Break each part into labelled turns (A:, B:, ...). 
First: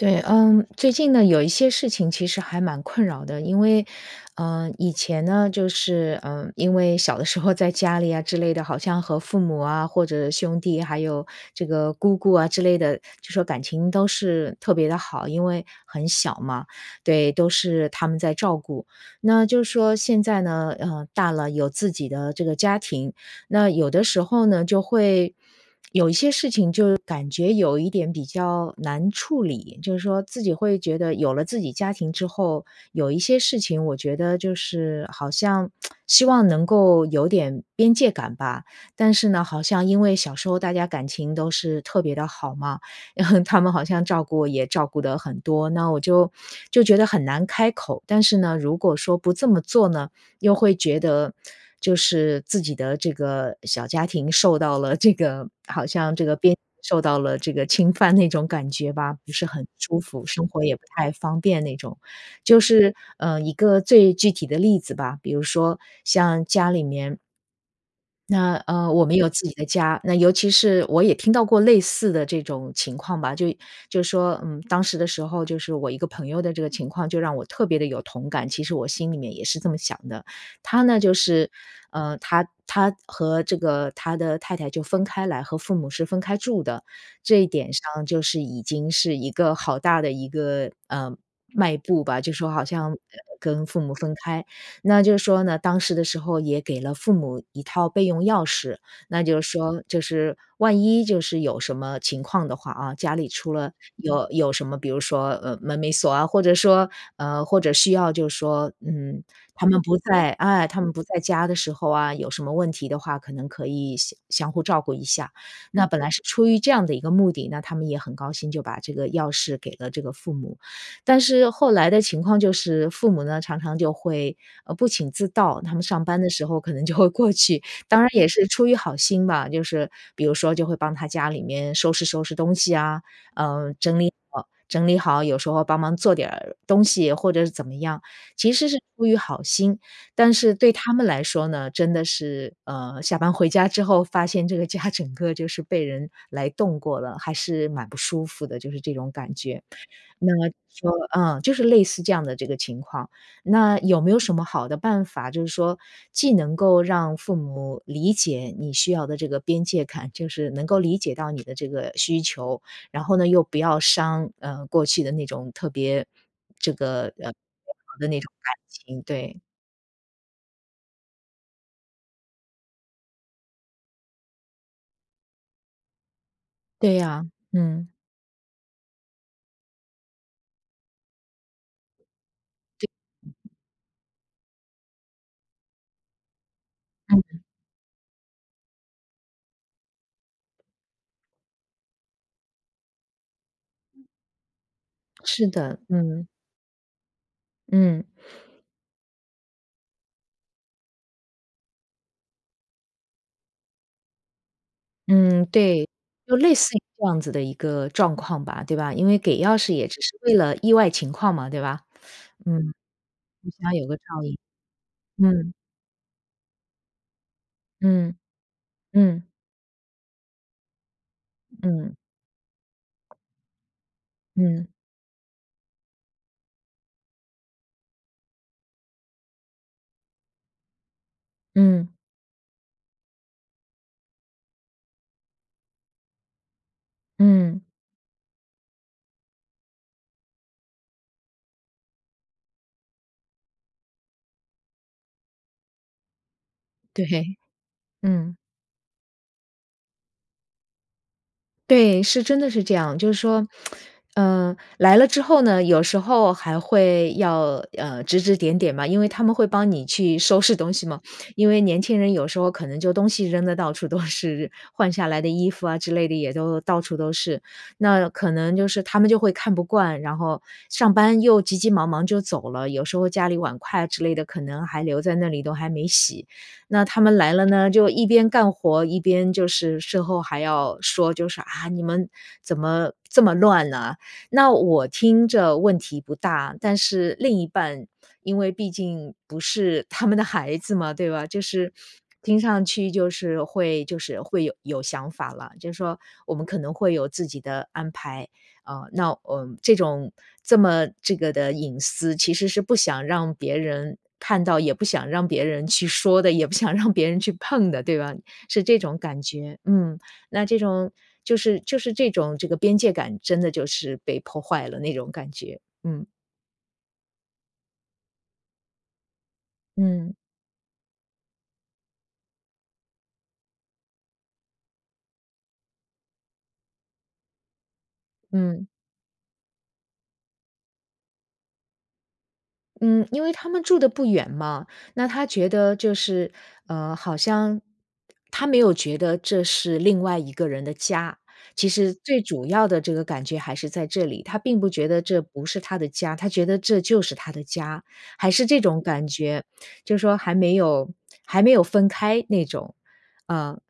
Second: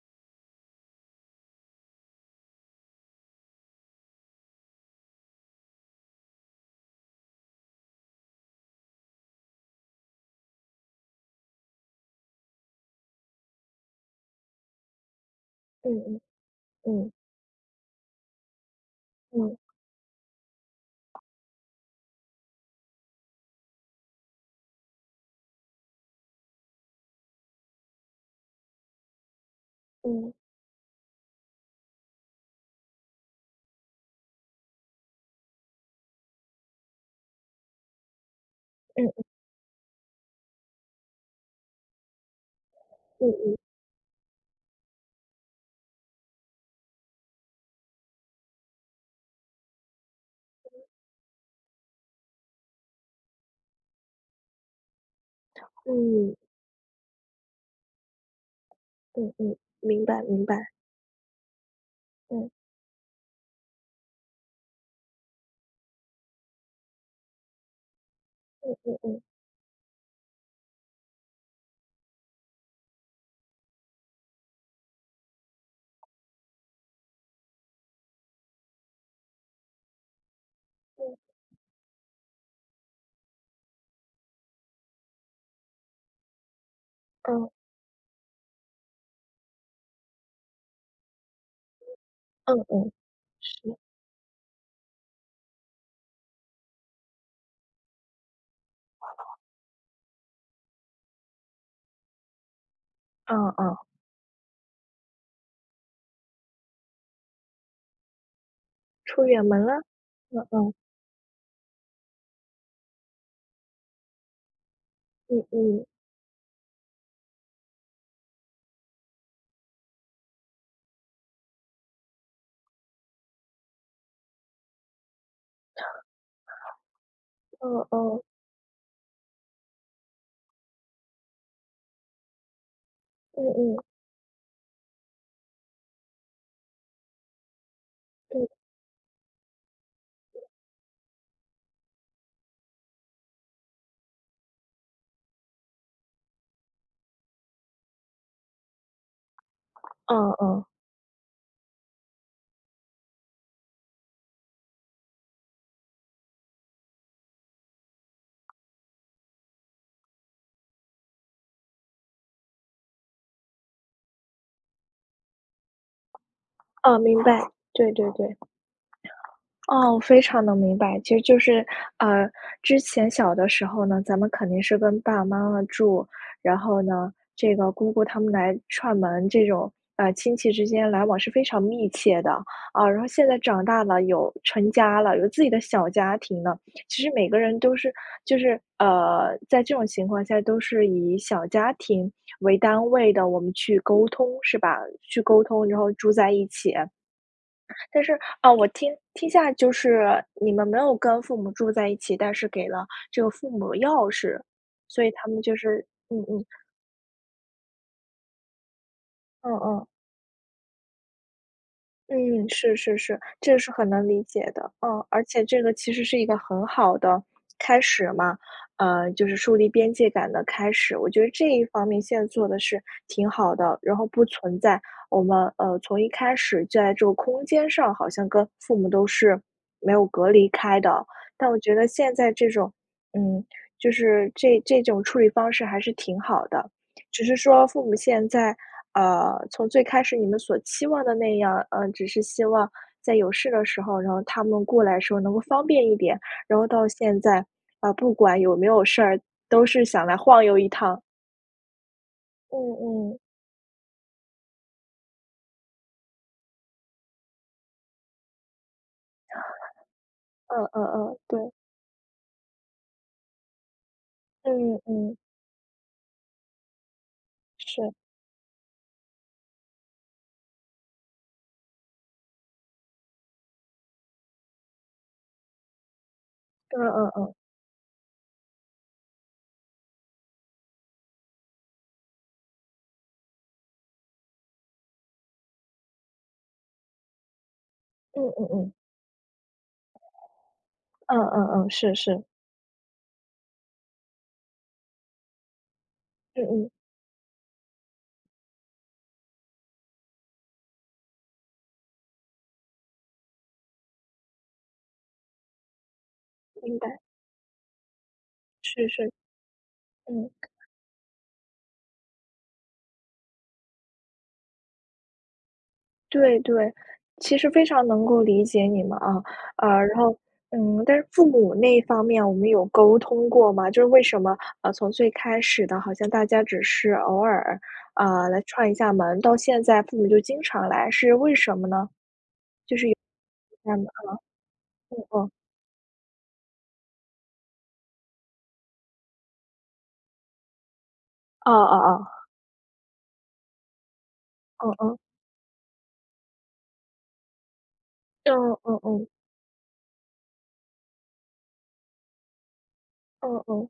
A: 对，嗯，最近呢，有一些事情其实还蛮困扰的，因为，呃，以前呢，就是，呃，因为小的时候在家里啊之类的，好像和父母啊，或者兄弟还有这个姑姑啊之类的，就说感情都是特别地好，因为
B: 嗯
A: 很
B: 嗯，
A: 小嘛，
B: 嗯。
A: 对，都是他们在照顾。那
B: 嗯。
A: 就说现在呢，呃，大了有自己的这个家庭，那有的时候呢就会有一些事情就感觉有一点比较难处理。就是说
B: 嗯。
A: 自己会觉得有了自己家庭之后，有一些事情我觉得就是好像 希望能够有点边界感吧。但
B: 嗯。
A: 是呢，好像因为小时候大家感情都是特别地好嘛，
B: 嗯 嗯。
A: 他们好像照顾也照顾得很多，那我就就觉得很难开口。但是呢，如果说不这么做呢，又会觉得就是自己的这个小家庭受到了这个好像这
B: 嗯。
A: 个边界受到了这个侵犯那种感觉吧，
B: 嗯
A: 不是
B: 嗯，
A: 很舒
B: 明白
A: 服，
B: 明
A: 生活
B: 白。
A: 也不太方便那种。
B: 嗯。
A: 就是，呃，一个最具体的例子吧，比如说像家里面。那，
B: 嗯
A: 呃，
B: 嗯
A: 我们
B: 嗯。
A: 有自己的家，那尤其是我也听到过类似的这种情况吧。就就说，嗯，当时的时候，就是我一个朋友的这个情况就让我特别的有同感，其实我心里面也是这么想的。他呢，就
B: 对。
A: 是，呃，他他和这个他的太太就分开来和父母是分开住的，这一
B: 嗯。
A: 点上就是已经是一个好大的一个，呃，迈步吧，就说
B: 嗯，
A: 好
B: 嗯嗯。
A: 像跟
B: 是。
A: 父母分开。那就是说呢，当时的时候也给了父母1套备用钥匙，那就是说就是万一就是有什么情况的话哦，家里
B: 嗯
A: 出了
B: 嗯。
A: 有有什么，比如说，呃，门没锁啊，或者说呃，或者需要就是说，嗯，
B: 出远门
A: 他
B: 了，
A: 们不在
B: 嗯
A: 哎，
B: 嗯。
A: 他们不在家的时候啊，有什么问题的话，可能可以相相互照顾一下。
B: 嗯嗯。
A: 那本来是出于这样的一个目的，那他们也很高兴，就把这个钥匙给了这个父母。但是后来的情况就是父母呢，常常就会，呃，不请自到，他们上班的时候可能就会过去。
B: 嗯，
A: 当然
B: 哦。
A: 也是出于好心吧，就是比如说就会帮他家里面收拾收拾东西啊，
B: 嗯
A: 呃，
B: 嗯。
A: 整理好整理好。有时候帮忙做点儿东西或者是怎么样，
B: 嗯。
A: 其实是出于好心，但是对他们来说呢，真的是，呃，下班回家之后发现这个家整个就是被人来动过了，还是蛮不舒服的，就是这种感觉。
B: 嗯
A: 那
B: 嗯。
A: 就呃，就是类似这样的这个情况，那有没有什么好的办法就是说既能够让父母理解你需要的这个边界感，就是能够理解到你的这个需求，然后呢又不要伤呃，过去的那种特别这
B: 哦，
A: 个
B: 明白，对
A: [unintelligible] 的
B: 对
A: 那
B: 对。
A: 种感情，对。
B: 啊，我非常地明白。其实就是，呃，之前小的时候呢，咱们肯定是跟爸爸妈妈住，然后
A: 对
B: 呢，
A: 呀，
B: 这个
A: 嗯。
B: 姑姑他们来串门，这种，呃，亲戚之间来往是非常密切的。啊，
A: 对。
B: 然后现在长大了，有成家了，有自己的小家庭了，其实
A: 嗯
B: 每个
A: 嗯。
B: 人都是就是，呃，在这种情况下都是以小家庭为单位的，我们去沟通是吧？去沟
A: 是
B: 通，
A: 的，
B: 然后住
A: 嗯。
B: 在一起。但
A: 嗯。
B: 是，哦，我听听下就是你们没有跟父母住在一起，但是给了这个父母钥匙，所以他们
A: 嗯，
B: 就是
A: 对，
B: 嗯
A: 就
B: 嗯。
A: 类似于这样子的一个状况吧，对吧。因为给
B: 嗯
A: 钥匙
B: 嗯。
A: 也只是为了意外情况嘛，对吧？
B: 嗯，
A: 嗯。
B: 是是是，这是
A: 想要
B: 很
A: 有个照
B: 能理
A: 应，
B: 解的。啊，而且
A: 嗯。
B: 这个其实是一个很好的开始
A: 嗯，
B: 嘛，呃，
A: 嗯。
B: 就是树立边界感的开始。我觉得这一方
A: 嗯。
B: 面现在做得是挺好的，然后不存
A: 嗯。
B: 在我们，呃，从一开始在这个空间上好像跟父母都是没有隔离开的，那我觉得
A: 嗯。
B: 现在这种嗯，就是这这种处理方式还是挺好的。只是
A: 嗯。
B: 说父母现在，啊，从最开始你们所期望的那样，呃，只是希望在有事的时候，然后他们过来时候能够方便一点，然后到现
A: 对，
B: 在，啊不
A: 嗯。
B: 管有没有事儿，都是想来晃悠一趟。
A: 对，是真的
B: 嗯
A: 是这样。就是
B: 嗯。
A: 说，呃来了之后呢，有时候还会要呃，指指点点嘛，因为他们会帮你去 收拾
B: 嗯
A: 东
B: 嗯
A: 西嘛。
B: 嗯，
A: 因
B: 对。
A: 为年轻人有时候可能就东西扔得到处都是。
B: 嗯
A: 换下
B: 嗯。
A: 来的衣服啊之类的，也都到处都是。
B: 是。
A: 那可能就是他们就会看不惯，然后上班又急急忙忙就走了，有时候家里碗筷啊之类的，可能还留在那里，都还没洗。
B: 嗯
A: 那他
B: 嗯
A: 们来
B: 嗯。
A: 了呢，就一边干活，一边就是事后还要说，就是：“啊，你们怎么这么乱呢？”那我听着问题不大，但是另一半
B: 嗯
A: 因
B: 嗯
A: 为毕
B: 嗯。
A: 竟不是他们的孩子嘛，对
B: 嗯
A: 吧？就
B: 嗯嗯，
A: 是
B: 是是。
A: 听上去就是会就是会有有想法了，就说我
B: 嗯
A: 们可
B: 嗯。
A: 能会有自己的安排，啊那，呃这种这么这个的隐私，其实是不想让别人看到，也不想让别人去说的、也不想
B: 明白。
A: 让别人去碰的，对吧？是这
B: 是
A: 种
B: 是，
A: 感觉，嗯，
B: 嗯。
A: 那这种就是就是这种这个边界感，真的就是被破坏了那种感觉，嗯。
B: 对对，其实非常能够理解你们，啊。呃，然
A: 嗯。
B: 后嗯但是父母那方面，我们有沟通过吗？就是为什么啊从最开始的好像大家只是偶尔，啊，来
A: 嗯。
B: 串一下门，到现在父母就经常来是为什么呢？
A: 嗯，因为他们
B: 就是有
A: 住
B: 嗯
A: 得不远嘛。那
B: 呃，嗯
A: 他
B: 嗯。
A: 觉得就是，呃，好像他没有觉得这是另外一个人的家。
B: 哦
A: 其
B: 哦
A: 实
B: 哦。
A: 最主要的这个感觉还是在这里，他并不
B: 哦，
A: 觉
B: 嗯。
A: 得这不是他的家。他觉得这就是他的家，还是
B: 嗯
A: 这
B: 嗯
A: 种
B: 嗯。
A: 感觉。就说还没有还没有分开那种，
B: 哦
A: 呃
B: 哦，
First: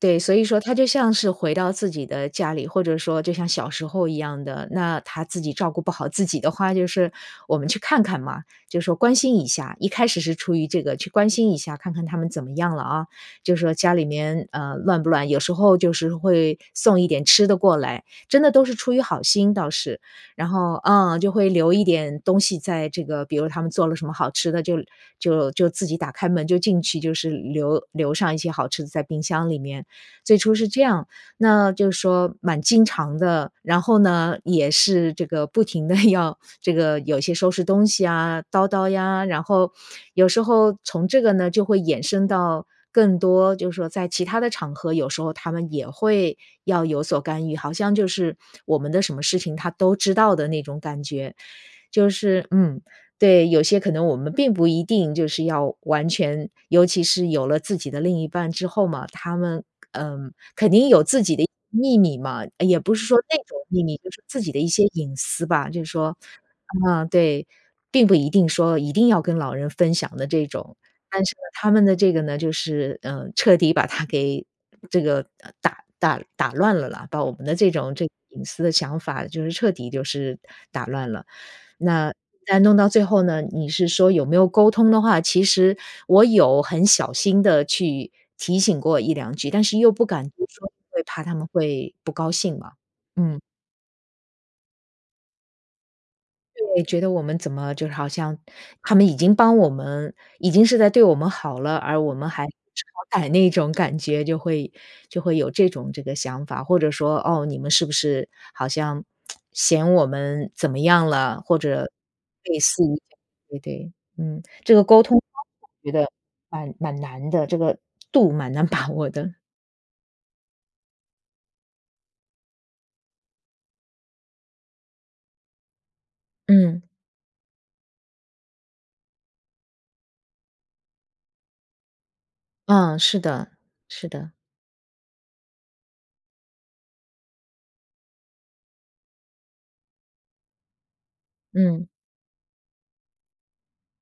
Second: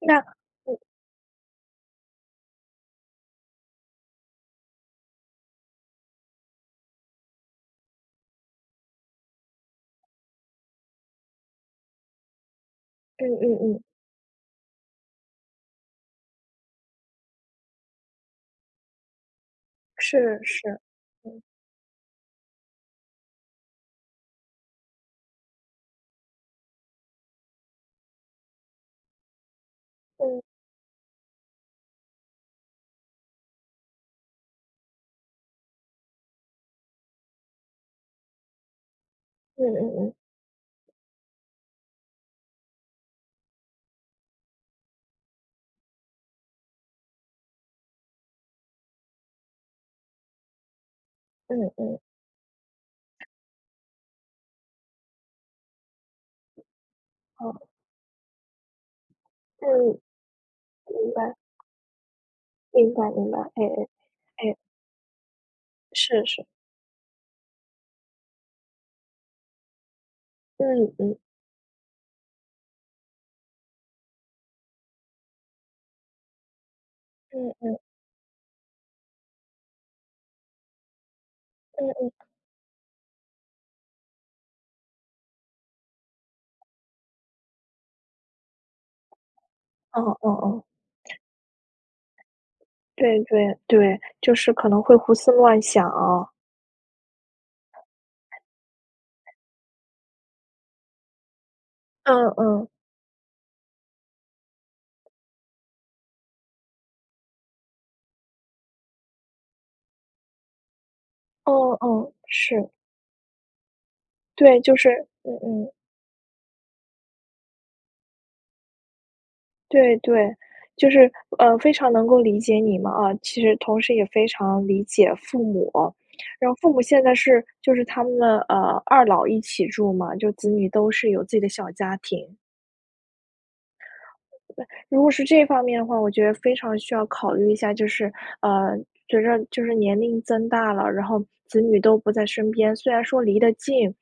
B: 那
A: 对。所以说，他
B: 嗯。
A: 就像是回到自己的家里，或者说就像小时候一样的。那他自己照顾不好自己的话就是我们去看看嘛，就说关心一下，一开始是出于这个去关心一下，看看他们怎么样了，啊。
B: 嗯
A: 就
B: 嗯
A: 说
B: 嗯。
A: 家里面呃，乱不乱？有时候就是会，送一点吃的过来，真的都是出于好心，倒是。
B: 是
A: 然后
B: 是，
A: 嗯，就
B: 嗯。
A: 会留一点东西在这个比如他们做了什么好吃的，就就就自己打开门，就进去就是留留上一些好吃的在冰箱里面，最
B: 嗯。
A: 初是这样，那就说蛮经常的。然后呢，也是这个不停的要这个有些收拾东西，啊，叨叨呀。然
B: 嗯
A: 后
B: 嗯嗯。
A: 有时候从这个呢，就会衍生到更多就是说，在其它的场合，有时候他们也会要有所干预，好像就是，我们的什么事情他都知道的那种感觉。
B: 嗯嗯。
A: 就是嗯，对有些可能我们并不一定就是要完全尤其是有了
B: 哦。
A: 自己的另一半之后嘛，他们，
B: 嗯。
A: 呃肯定有
B: 明
A: 自
B: 白。
A: 己的秘密嘛。呃也
B: 明
A: 不是
B: 白
A: 说
B: 明
A: 那
B: 白，
A: 种
B: 哎
A: 秘
B: 哎，
A: 密，就是自己
B: 哎。
A: 的一些隐私吧。就是说，
B: 是是。
A: 嗯对，并不一定说一定要跟老人分享的这种。
B: 嗯嗯。
A: 但是呢，他们的这个呢，就是，呃彻底把它给这个打打打乱了啦，把我们
B: 嗯
A: 的这
B: 嗯。
A: 种这个隐私的想法，就是彻底就是打乱了。
B: 嗯
A: 那
B: 嗯。
A: 但弄到最后呢你是说有没有沟通的话，其实，我有很小心地去提醒过1-2句，但是又
B: 哦
A: 不敢
B: 哦
A: 多
B: 哦。
A: 说，会怕他们会不高兴嘛，
B: 对
A: 嗯。
B: 对对，就是可能会胡思乱想，啊。
A: 对，觉得我们怎么就好像他们已经帮我们已经是在对我们好了，而我
B: 嗯
A: 们还不
B: 嗯。
A: 识好歹那种感觉，就会就会有这种这个想法。或者说：“哦，你们是不是好像嫌我们怎么样了？”或
B: 哦
A: 者
B: 哦，
A: 类
B: 是。
A: 似，对对。嗯。
B: 对，
A: 这
B: 就
A: 个
B: 是
A: 沟通
B: 嗯
A: 方法
B: 嗯。
A: 我觉得，蛮蛮难的，这个度蛮难把握的。
B: 对对，就是呃，非常能够理解你嘛，啊其实同时也非常理解父母。然后父母
A: 嗯。
B: 现在是就是他们的呃，二老一起住嘛，就子女都是有自己的小家庭。
A: 嗯，是的，是的。
B: 对，如果是这方面的话，我觉得非常需要考虑一下，就是，呃，随着就是年龄增大了，然后子女
A: 嗯。
B: 都不在身边。虽然说离得近，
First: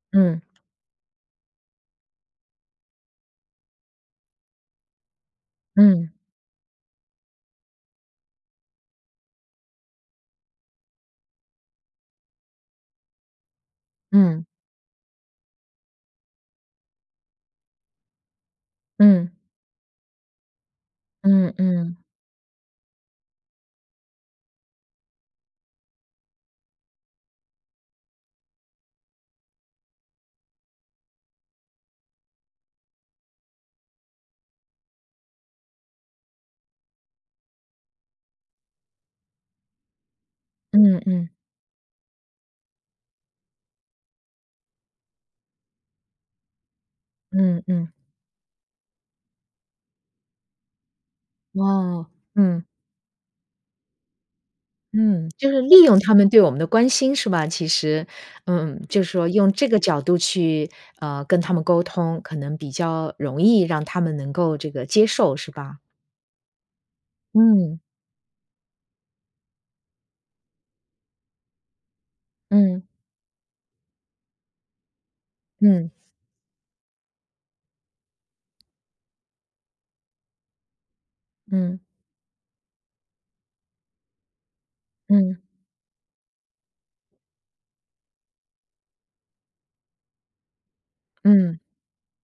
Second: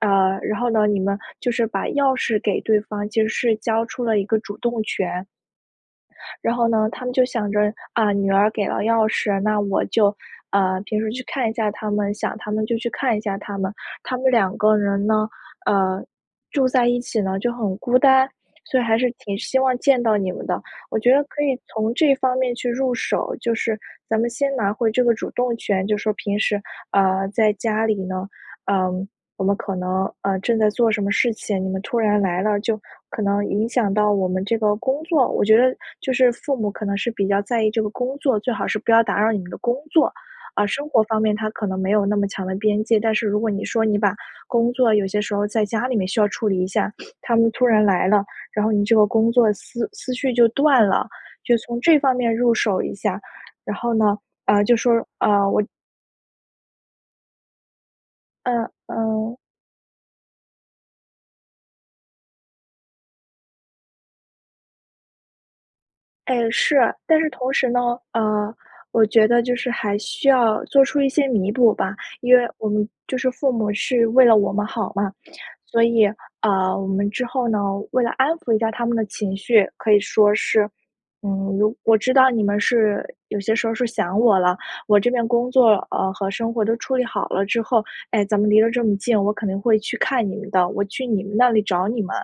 B: 呃，
A: 嗯。
B: 然后呢，你们就是把钥匙给对方，其实是交出了一个主动权。
A: 嗯。
B: 然后呢，他们就想着：“啊，女儿给了钥匙，那我就，呃，平时去看一下他们想他们就去看一下他们。“他们
A: 嗯。
B: 两个人呢，呃，住在一起呢就很孤单，所以还是
A: 嗯。
B: 挺希望见到你们的。我觉得可
A: 嗯
B: 以从
A: 嗯。
B: 这方面去入手，就是咱们先拿回这个主动权，就是说平时，呃，在家里呢，呃，我们可能，呃正在做什么事情，你们突然来了，就可能影响到我们这个工作。我觉得就是父母可能是比较在意这个工作最好是不要打扰你们的工作，啊，生
A: 嗯
B: 活方
A: 嗯。
B: 面，他可能没有那么强的边界。但是如果你说你把工作有些时候在家里面需要处理一下，他们
A: 嗯
B: 突然
A: 嗯。
B: 来了，然后你这个工作思思绪就断了，就从这
A: 哇，
B: 方面入
A: 嗯。
B: 手一下。然后呢，啊，就说
A: 嗯，
B: 啊，
A: 就
B: 我
A: 是利用他们对我们的关心，是吧？其实
B: 嗯，
A: 嗯，就是说
B: 嗯。
A: 用这个角度去，呃，跟他们沟通，可能比较容易让他们能够这个接受，是吧？
B: 诶，是，但是同时
A: 嗯。
B: 呢，呃，我觉得就是还需要做出一些弥补吧。因为我
A: 嗯。
B: 们就是父母是为了我们好嘛，所
A: 嗯。
B: 以，呃，我们之后呢，为了安抚一下他们的情绪，可以说是：“嗯，我
A: 嗯。
B: 我知道你们是有些时候是想我了，我这边
A: 嗯。
B: 工作，呃，和生活都处理好了之后，哎，咱们离得这么近，我肯定会去看你们的，我去你们那
A: 嗯。
B: 里找你们。”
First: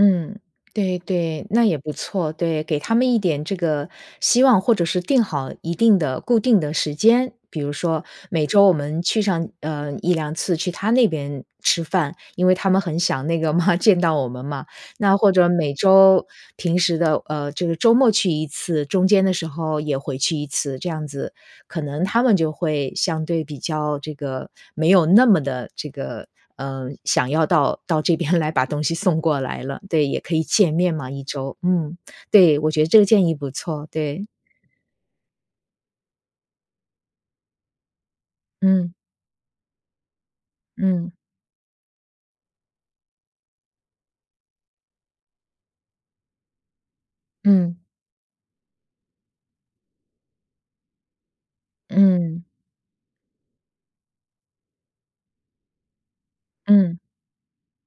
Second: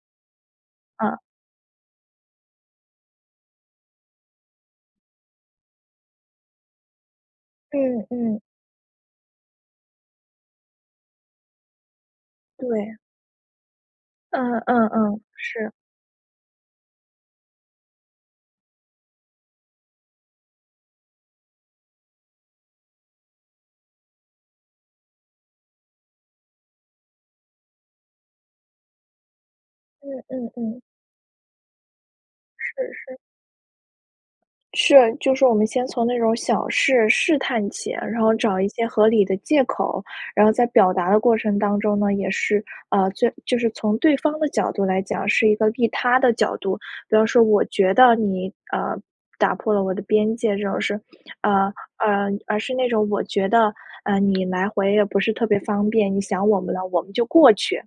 A: 嗯，对
B: 嗯。
A: 对，那也不错。对，给他们一点这个希望或者是定好一定的固定的时间。比如说，
B: 嗯，嗯。
A: 每周我们去上呃，1-2次去他那边吃饭，因为他们
B: 对。
A: 很想那个嘛见到我们
B: 嗯
A: 嘛。
B: 嗯
A: 那
B: 嗯，
A: 或者
B: 是。
A: 每周平时的呃，这个周末去1次，中间的时候也回去1次，这样子，可能他们就会相对比较这个没有那么地这个，呃，想要到到这边来把东西送过来了。对，
B: 嗯
A: 也可以
B: 嗯
A: 见
B: 嗯。
A: 面嘛，1周。嗯，对，我
B: 是
A: 觉得这个
B: 是。
A: 建议不错，对。
B: 是，就是说我们先从那种小事试探起，然后找一些
A: 嗯。
B: 合理的借口。然后在表达
A: 嗯。
B: 的过程当中呢，也是，呃，就就是从对方的角度来讲，是一个利他的角度。比方说，“我
A: 嗯。
B: 觉得你，呃，打破了我的边界这种事儿”，呃呃，
A: 嗯。
B: 而是那种“我觉得，呃，你来回也不是特别方便，你想我们了，
A: 嗯。
B: 我们就过去”。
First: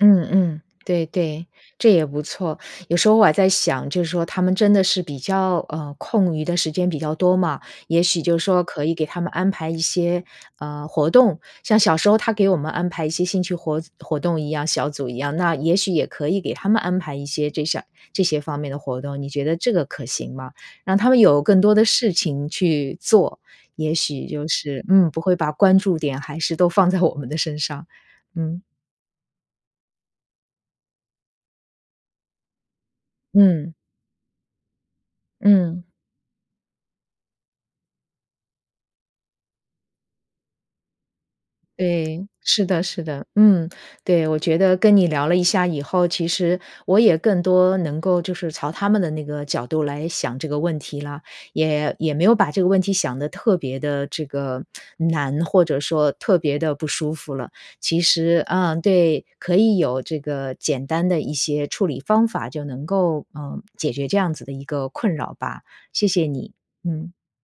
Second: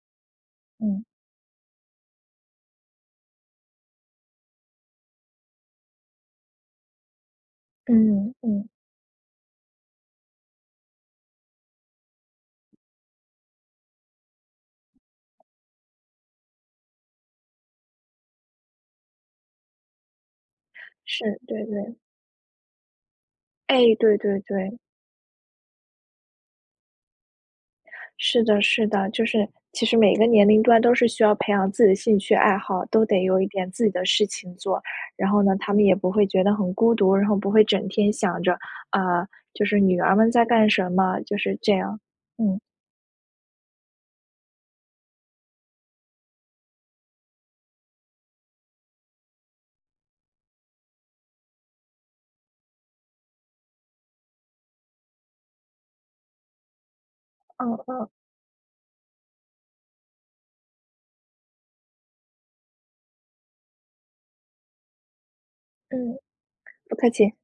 A: 嗯嗯。
B: 嗯。
A: 对对，这也不错。有时候我还在想，就说他们真的是比较呃，空余的时间比较多嘛，也许
B: 嗯
A: 就说
B: 嗯。
A: 可以给他们安排一些，呃，活动，像小时候他给我们安排一些兴趣活活动一样，小组一样，那也许也可以给他们安排一些这下这些方面的活动，你觉得这个可行吗？让他们
B: 是，
A: 有更
B: 对
A: 多的
B: 对。
A: 事情去做，
B: 哎，
A: 也
B: 对
A: 许
B: 对
A: 就
B: 对。
A: 是嗯，不会把关注点还是都放在我们的身上，
B: 是
A: 嗯。
B: 的是的，就是其实每个年龄段都是需要培养自己的兴趣爱好，都得有一点
A: 嗯。
B: 自己的事情做。然后呢，他
A: 嗯。
B: 们也不会觉得很孤独，然后不会整天想着，啊，就是女儿们在干什么，就是这样，
A: 对，
B: 嗯。
A: 是的是的。嗯，对。我觉得跟你聊了一下以后，其实我也更多能够就是朝他们的那个角度来想这个问题啦，也也没有把这个问题想得特别地这个难，或者说特别地不舒服了。
B: 嗯
A: 其
B: 嗯。
A: 实嗯，对，可以有这个简单的一些处理方法，就能够，呃，解决这样子的一个困扰吧。谢
B: 嗯，
A: 谢你，
B: 不客
A: 嗯。
B: 气。